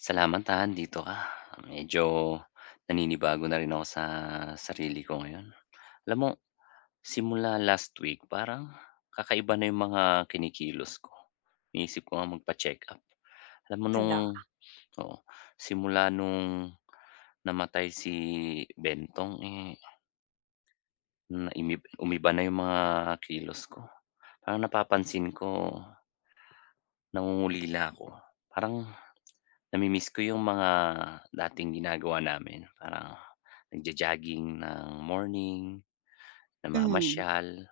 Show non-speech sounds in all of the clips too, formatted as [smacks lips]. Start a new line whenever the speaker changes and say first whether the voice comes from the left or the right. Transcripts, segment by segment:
left: Salamat, ha, andito ka. Medyo naninibago na rin ako sa sarili ko ngayon. Alam mo, simula last week parang kakaiba na yung mga kinikilos ko. Iniisip ko ngang magpacheck-up. Alam mo nung
right: Hala.
left: oo, simula nung namatay si Bentong, eh, na imi umiba na yung mga kilos ko. Parang napapansin ko nangungulila ako. Parang namimiss ko yung mga dating ginagawa namin. Parang nagjo-jogging ng morning,
right: Mhm.
left: namamasyal,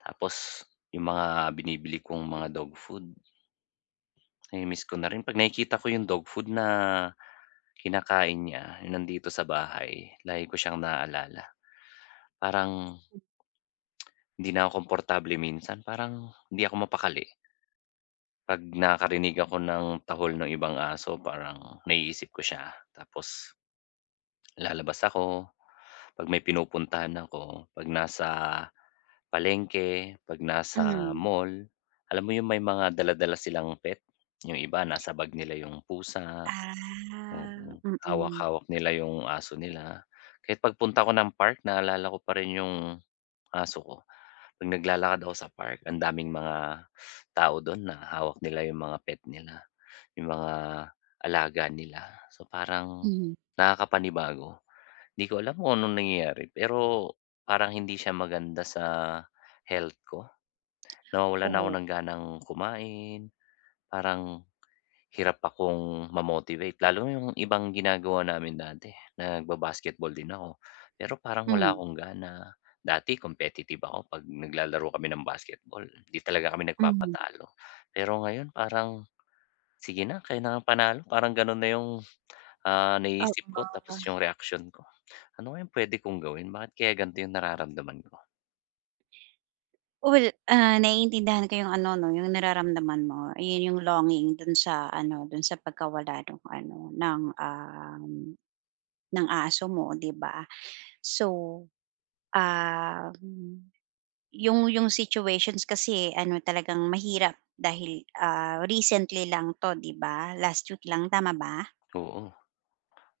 left: tapos yung mga binibili kong mga dog food namimiss ko na rin. 'Pag nakikita ko yung dog food na kinakain niya, yung nandito sa bahay, lagi ko siyang naalala. Parang [tsk] hindi na ako komportable minsan, parang hindi ako mapakali. 'Pag nakakarinig ako ng tahol nung ibang aso, parang naiisip ko siya tapos [smacks lips] lalabas ako. 'Pag may pinupuntahan ako, 'pag nasa palengke, 'pag nasa
right: Mhm.
left: mall, alam mo yung may mga dala-dala silang pet, yung iba nasa bag nila yung pusa,
right: Ah,
left: mm.
right: mm.
left: Hawak-hawak nila yung aso nila. Kahit pagpunta ko ng park, naalala ko pa rin yung aso ko. 'Pag naglalakad ako sa park, ang daming mga tao doon na hawak nila yung mga pet nila, yung mga alaga nila. So, parang
right: Mhm.
left: nakakapanibago. Hindi ko alam kung anong nangyayari, pero parang hindi siya maganda sa health ko. Nawawalan na ako
right: Oh.
left: ng ganang kumain, parang hirap akong ma-motivate lalo na yung ibang ginagawa namin dati. Nagba-basketball din ako, pero parang wala
right: Mm.
left: akong gana. Dati competitive ako 'pag naglalaro kami ng basketball, 'di talaga kami
right: Mhm.
left: nagpapatalo. Pero ngayon parang, sige na, kayo na ngang panalo, parang gano'n na yung, ah,
right: Oo.
left: naiisip ko tapos yung reaksiyon ko. Ano kayang puwede kong gawin, bakit kaya gan'to yung nararamdaman ko?
right: Well, ah, naiintindihan ko yung ano 'no, yung nararamdaman mo, 'yon yung longing dun sa ano, dun sa pagkawala nung ano ng, um, ng aso mo 'di ba? So, um, yung yung situations kasi, eh, ano talagang mahirap dahil, ah, recently lang 'to 'di ba, last week lang tama ba?
left: Oo.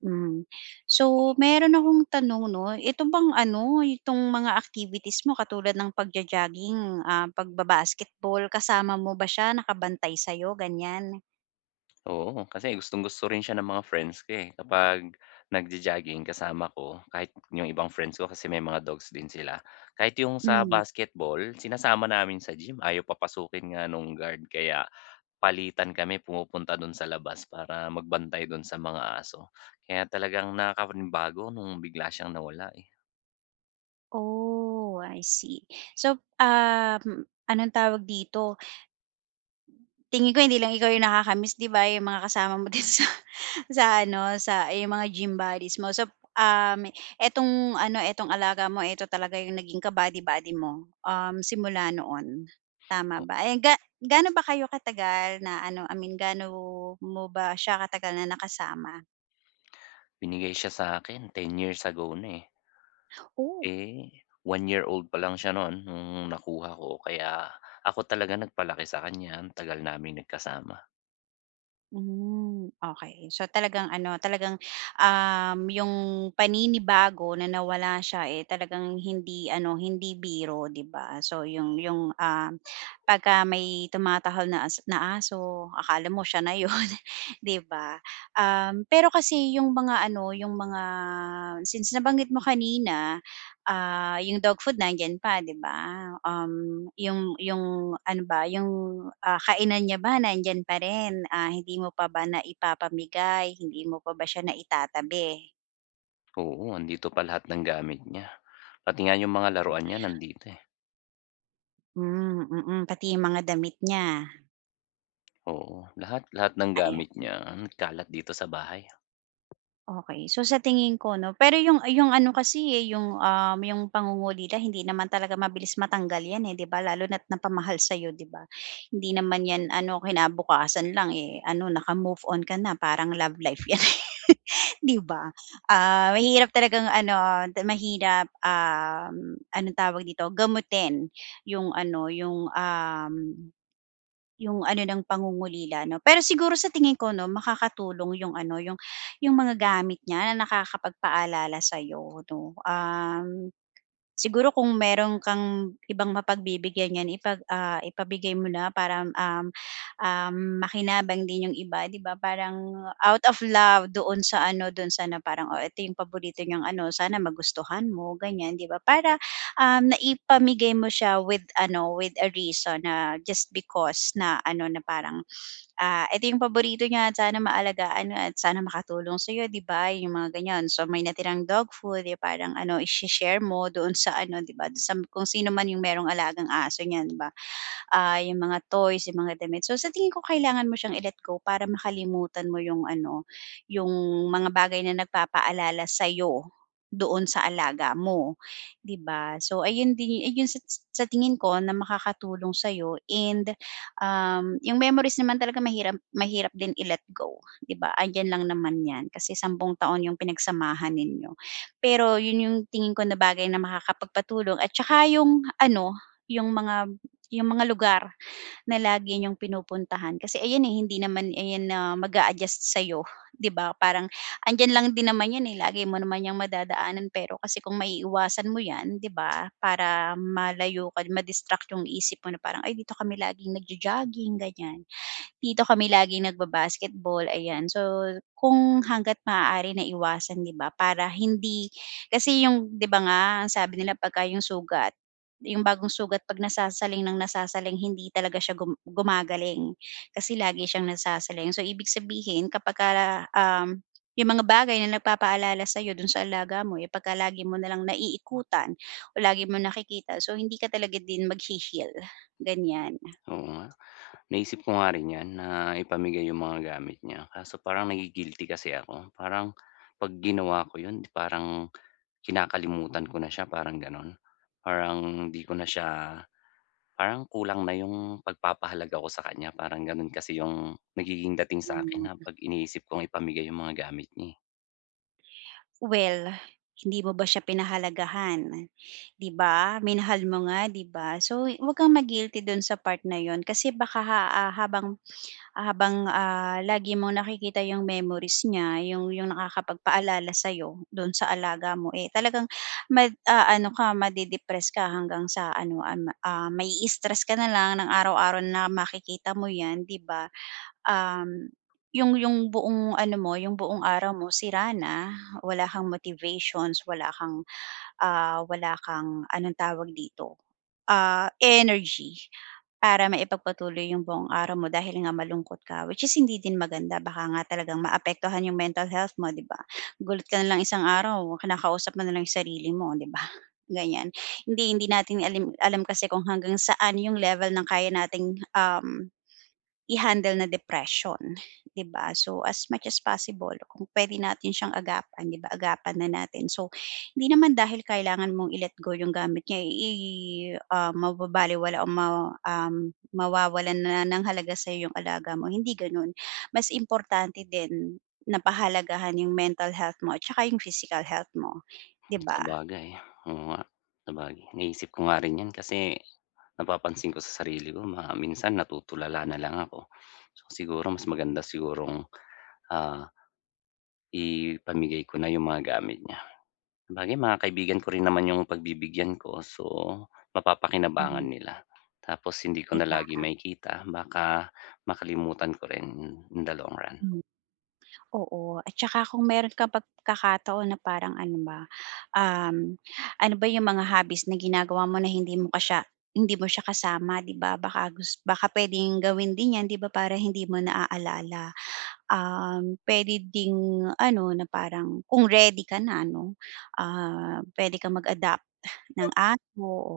right: Hmm. So meron akong tanong 'no, ito bang ano, itong mga activities mo katulad ng pagjo-jogging, ah, pagbaba-basketball kasama mo ba siya, nakabantay sa'yo gan'yan?
left: Oo, kasi gustong-gusto rin siya ng mga friends ko, eh, kapag nag-jo-jogging kasama ko, kahit yung ibang friends ko kasi may mga dogs din sila. Kahit yung sa
right: Hmm.
left: basketball sinasama namin sa gym, ayaw papasukin nga nung guard, kaya palitan kami pumupunta dun sa labas para magbantay dun sa mga aso. Kaya talagang nakakapanibago nung bigla siyang nawala, eh.
right: Oh, I see. So, um, anong tawag dito? Tingin ko hindi lang ikaw yung nakaka-miss 'di ba, yung mga kasama mo din sa sa ano, sa yung mga gym bodies mo. So, um, itong ano, itong alaga mo eto talaga yung naging ka-body-body mo, um, simula noon, tama
left: Oh
right: ba? Eh, ga gaano ba kayo katagal na ano, I mean gaano mo ba siya katagal na nakasama?
left: Binigay siya sa'kin 10 years ago na eh.
right: Oh.
left: Eh, 1 year old palang siya nun nung nakuha ko kaya ako talaga nagpalaki sa kanya, ang tagal naming nagkasama.
right: Hmm, okey. So, talagang ano, talagang, um, yung paninibago na nawala siya eh talagang hindi ano, hindi biro, 'di ba? So, yung yung, um, pagka may tumatahol na as na aso, akala mo siya na yun, 'di ba. Um, pero kasi yung mga ano, yung mga since nabanggit mo kanina, ah, yung dog food nandiyan pa di ba, um, yung yung ano ba, yung, ah, kainan niya ba nandiyan pa rin, ah, hindi mo pa ba naipapamigay? Hindi mo pa ba siya naitatabi?
left: Oo, andito pa lahat ng gamit niya, pati nga yung mga
right: O
left: laruan niya nandito eh.
right: Hmm, mm pati yung mga damit niya.
left: Oo, lahat, lahat ng
right: Ah, ayan.
left: gamit niya nagkalat dito sa bahay.
right: Okey. So sa tingin ko, 'no. Pero 'yong, ah, 'yong ano, kasi, eh, 'yong, um, 'yong pangungulila hindi naman talaga mabilis matanggal 'yan, eh, 'di ba? Lalo na't napamahal sa 'yo, 'di ba? Hindi naman 'yan, ano, kinabukasan lang, eh, ano, naka-move on ka na parang love life 'yan, [chuckles] 'di ba? Ah, mahirap talagang, ano, te mahirap, um, anong tawag dito, gamutin 'yong, ano, 'yong, um, 'yong, ano ng pangungulila, 'no. Pero siguro sa tingin ko, 'no, makakatulong 'yong, ano, 'yong 'yong mga gamit niya na nakakapagpaalala sa 'yo, 'no. Um, siguro kung mayro'n kang ibang mapagbibigyan niyan ipag ah, ipabigay mo na para, hmm, um, um, makinabang din 'yong iba, 'di ba? Parang out of love doon sa, ano, do'n sa na parang, "Oh, ito 'yong paborito niyang ano, sana magustuhan mo, ganiyan." 'Di ba? Para, um, naipamigay mo siya with ano with a reason na just because na, ano, na parang, "Ah, ito 'yong paborito niya. Sana maalagaan mo at sana makatulong sa 'yo." 'Di ba? 'Yong mga ganiyan, so may natirang dog food, eh, parang, ano, isi-share mo doon sa ano, 'di ba do'n sa m kung sino man 'yong mayro'n alagang aso niyan, 'di ba? Ah, 'yong mga toys, 'yong mga damit. So sa tingin ko kailangan mo siyang i-let go para makalimutan mo 'yong, ano, 'yong mga bagay na nagpapaalala sa'yo doon sa alaga mo, 'di ba? So ayun din yu ah, 'yong sa sa tingin ko na makakatulong sa 'yo and, um, 'yong memories naman talaga mahiram mahirap din i-let go, 'di ba? Andiyan lang naman 'yan kasi 10 taon 'yong pinagsamahan ninyo. Pero 'yon 'yong tingin ko na bagay na makakapagpatulong at saka 'yong ano, 'yong mga 'yong mga lugar na lagi niyong pinupuntahan. Kasi ayan, eh, hindi naman ayan na mag-a-adjust sa 'yo, 'di ba? Parang andiyan lang din naman 'yan, eh, lagi mo naman 'yang madadaanan. Pero kasi kung maiiwasan mo 'yan, 'di ba, para malayo ka di ma-distract 'yong isip mo na parang, "Ay, dito kami laging nagjo-jogging, ganiyan. Dito kami laging nagba-basketball." Ayan, so kung hangga't maaari na iwasan, 'di ba, para hindi kasi 'yong, 'di ba nga ang sabi nila 'pagka 'yong sugat, 'yong bagong sugat, 'pag nasasaling nang nasasaling hindi talaga siya gum gumagaling. Kasi lagi siyang nasasaling. So ibig sabihin kapagka, um, 'yong mga bagay na nagpapaalala sa 'yo doon sa alaga mo, eh, pagka lagi mo na lang naiikutan o lagi mong nakikita, so hindi ka talaga din maghe-heal, ganiyan.
left: Oo. Naisip ko nga rin 'yan na ipamigay 'yong mga gamit niya. Kaso parang nagi-guilty kasi ako. Parang 'pag ginawa ko 'yon parang kinakalimutan ko na siya, parang gano'n. Parang hindi ko na siya parang kulang na 'yong pagpapahalaga ko sa kanya, parang gano'n kasi 'yong nagiging dating sa akin
right: Mm.
left: na 'pag iniisip kong ipamigay 'yong mga gamit niya, eh.
right: Well, hindi mo ba siya pinahalagahan, di ba, minahal mo nga, 'di ba? So, 'wag kang ma-guilty dun sa part na yun kasi baka ha habang habang, ah, lagi mong nakikita yung memories niya yung yung nakakapagpaalala sa'yo dun sa alaga mo, eh talagang mag-aano ka, made-depress ka hanggang sa ano an ah, mai-stress ka nalang ng araw-araw na makikita mo yan, di ba? Um, yung yung buong ano mo, yung buong araw mo sira na, wala kang motivations, wala kang, ah, wala kang anong tawag dito, ah, energy para maipagpatuloy yung buong araw mo dahil nga malungkot ka which is hindi din maganda baka nga talagang maapektuhan yung mental health mo, 'di ba, gulat ka na lang isang araw kinakausap mo nalang yung sarili mo, 'di ba, ganiyan, hindi hindi natin alam kasi kung hanggang saan yung level ng kaya nating, um, i-handle na depression, di ba? So, as much as possible kung pwede natin siyang agapan, 'di ba, agapan na natin, so, hindi naman dahil kailangan mong i-let go yung gamit niya, i i ah, mababalewala o ma, um, mawawalan na ng halaga sa'yo yung alaga mo, hindi ganun. Mas importante din na pahalagahan yung mental health mo at tsaka yung physical health mo, di ba?
left: Sabagay, oo nga. Sabagay naisip ko nga rin 'yan. Kasi napapansin ko sa sarili ko na minsan natutulala nalang ako. Siguro mas maganda sigurong, ah, ipamigay ko na yung mga gamit niya sabagay mga kaibigan ko rin naman yung pagbibigyan ko. So, mapapakinabangan
right: Mhm.
left: nila tapos hindi ko
right: 'Di
left: na
right: ba?
left: lagi makikita baka makalimutan ko rin in the long run.
right: Mhm. Oo, at tsaka kung meron kang pagkakataon na parang ano ba, um, ano ba yung mga hobbies na ginagawa mo na hindi mo pa siya hindi mo siya kasama, di ba, baka gus baka puwedeng gawin din yan di ba, para hindi mo naalala. Um, puwede ding ano, na parang kung ready ka na ano, ah, puwede kang mag-adopt ng aso o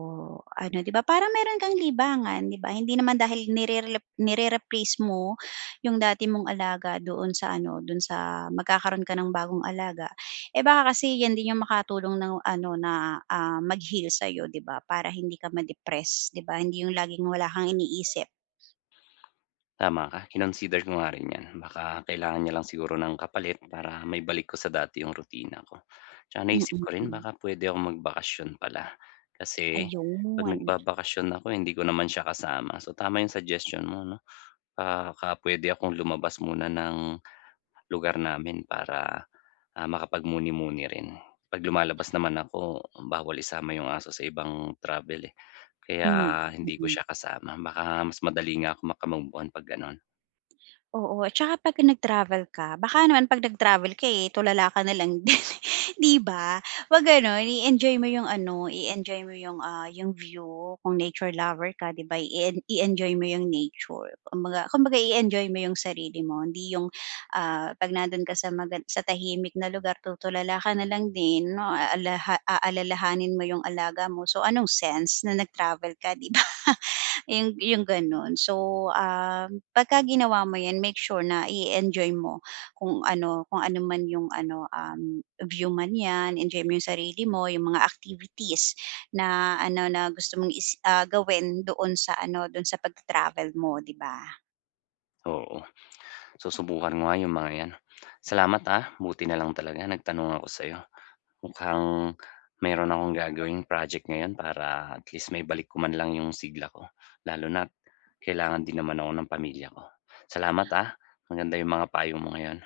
right: ano, di ba, parang meron kang libangan, di ba, hindi naman dahil nirerelep nire-replace mo yung dati mong alaga doon sa ano, dun sa magkakaroon ka ng bagong alaga, eh baka kasi yan din yung makatulong ng ano na, ah, mag-heal sa'yo, di ba? Para hindi ka ma-depress, di ba? Hindi yung laging wala kang iniisip.
left: Tama ka, kinonsider ko nga rin 'yan, baka kailangan niya lang siguro ng kapalit para maibalik ko sa dati yung rutina ko tsaka
right: Mm,
left: naiisip ko rin
right: hmm.
left: baka puwede akong magbakasyon pala kasi
right: Ayun.
left: 'pag nagbabakasyon ako hindi ko naman siya kasama. So, tama yung suggestion mo, 'no? Baka puwede akong lumabas muna ng lugar namin para, ah, makapagmuni-muni rin. 'Pag lumalabas naman ako, bawal isama yung aso sa ibang travel eh
right: Hmm,
left: kaya hindi ko
right: mm.
left: siya kasama. Baka mas madali nga ako maka-move on 'pag gano'n.
right: Oo, at saka 'pagka nag-travel ka, baka naman pag nag-travel ka, eh, tulala ka na lang din, [chuckles] 'di ba? Huwag gano'n, i-enjoy mo 'yung ano, i-enjoy mo 'yung, ah, 'yung view kung nature lover ka, 'di ba? I-en i-enjoy mo 'yung nature, kumbaga kumbaga i-enjoy mo 'yung sarili mo. Hindi 'yung, ah, 'pag nandun ka sa maga sa tahimik na lugar, tutulala ka na lang din, a aha aalalahanin mo 'yung alaga mo, so, anong sense na nag-travel ka, 'di ba? 'Yu 'yung gano'n. So, ah, 'pagka ginawa mo 'yan, make sure na i-enjoy mo kung ano, kung ano man 'yung ano, um, view man 'yan, enjoy mo 'yung sarili mo, 'yung mga activities na ano na gusto mong i ah, gawin doon sa ano, doon sa pag-ta-travel mo, 'di ba?
left: Oo, susubukan ko nga 'yung mga 'yan, salamat ha. Buti na lang talaga nagtanong ako sa'yo, mukhang mayroon akong gagawing project ngayon para at least maibalik ko man lang 'yung sigla ko, lalo na't kailangan din naman ako ng pamilya ko. Salamat, ah, maganda 'yung mga payo mo ngayon.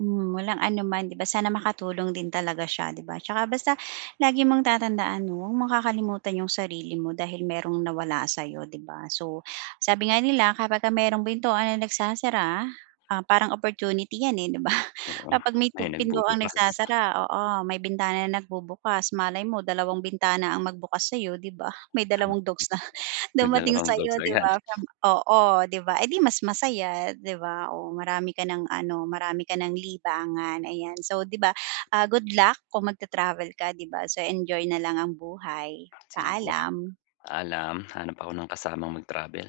right: Hmm, walang anuman 'di ba? Sana makatulong din talaga siya, 'di ba? 'Tsaka basta lagi mong tatandaan 'no, huwag mong kakalimutan 'yung sarili mo dahil mayro'ng nawala sa'yo, 'di ba? So, sabi nga nila, kapagka mayro'ng pintuan na nagsasara, ah, parang opportunity 'yan, eh, 'di ba?
left: Oo,
right: Kapag may
left: may
right: tu pintuang
left: nagbubukas.
right: nagsasara, oo, may bintana na bubukas, malay mo dalawang bintana ang magbukas sa'yo, 'di ba? May dalawang dogs na
left: [unintelligible] May
right: dumating
left: dalawang dogs
right: sa'yo, 'di
left: agad.
right: ba. From oo, 'di ba, eh di mas masaya, 'di ba? Oh, marami ka ng ano, marami ka ng libangan, ayan. So, 'di ba, ah, good luck kung mag-ta-travel ka, 'di ba. So, enjoy na lang ang buhay,
left: Sige,
right: paalam.
left: paalam, hanap ako ng kasamang mag-travel.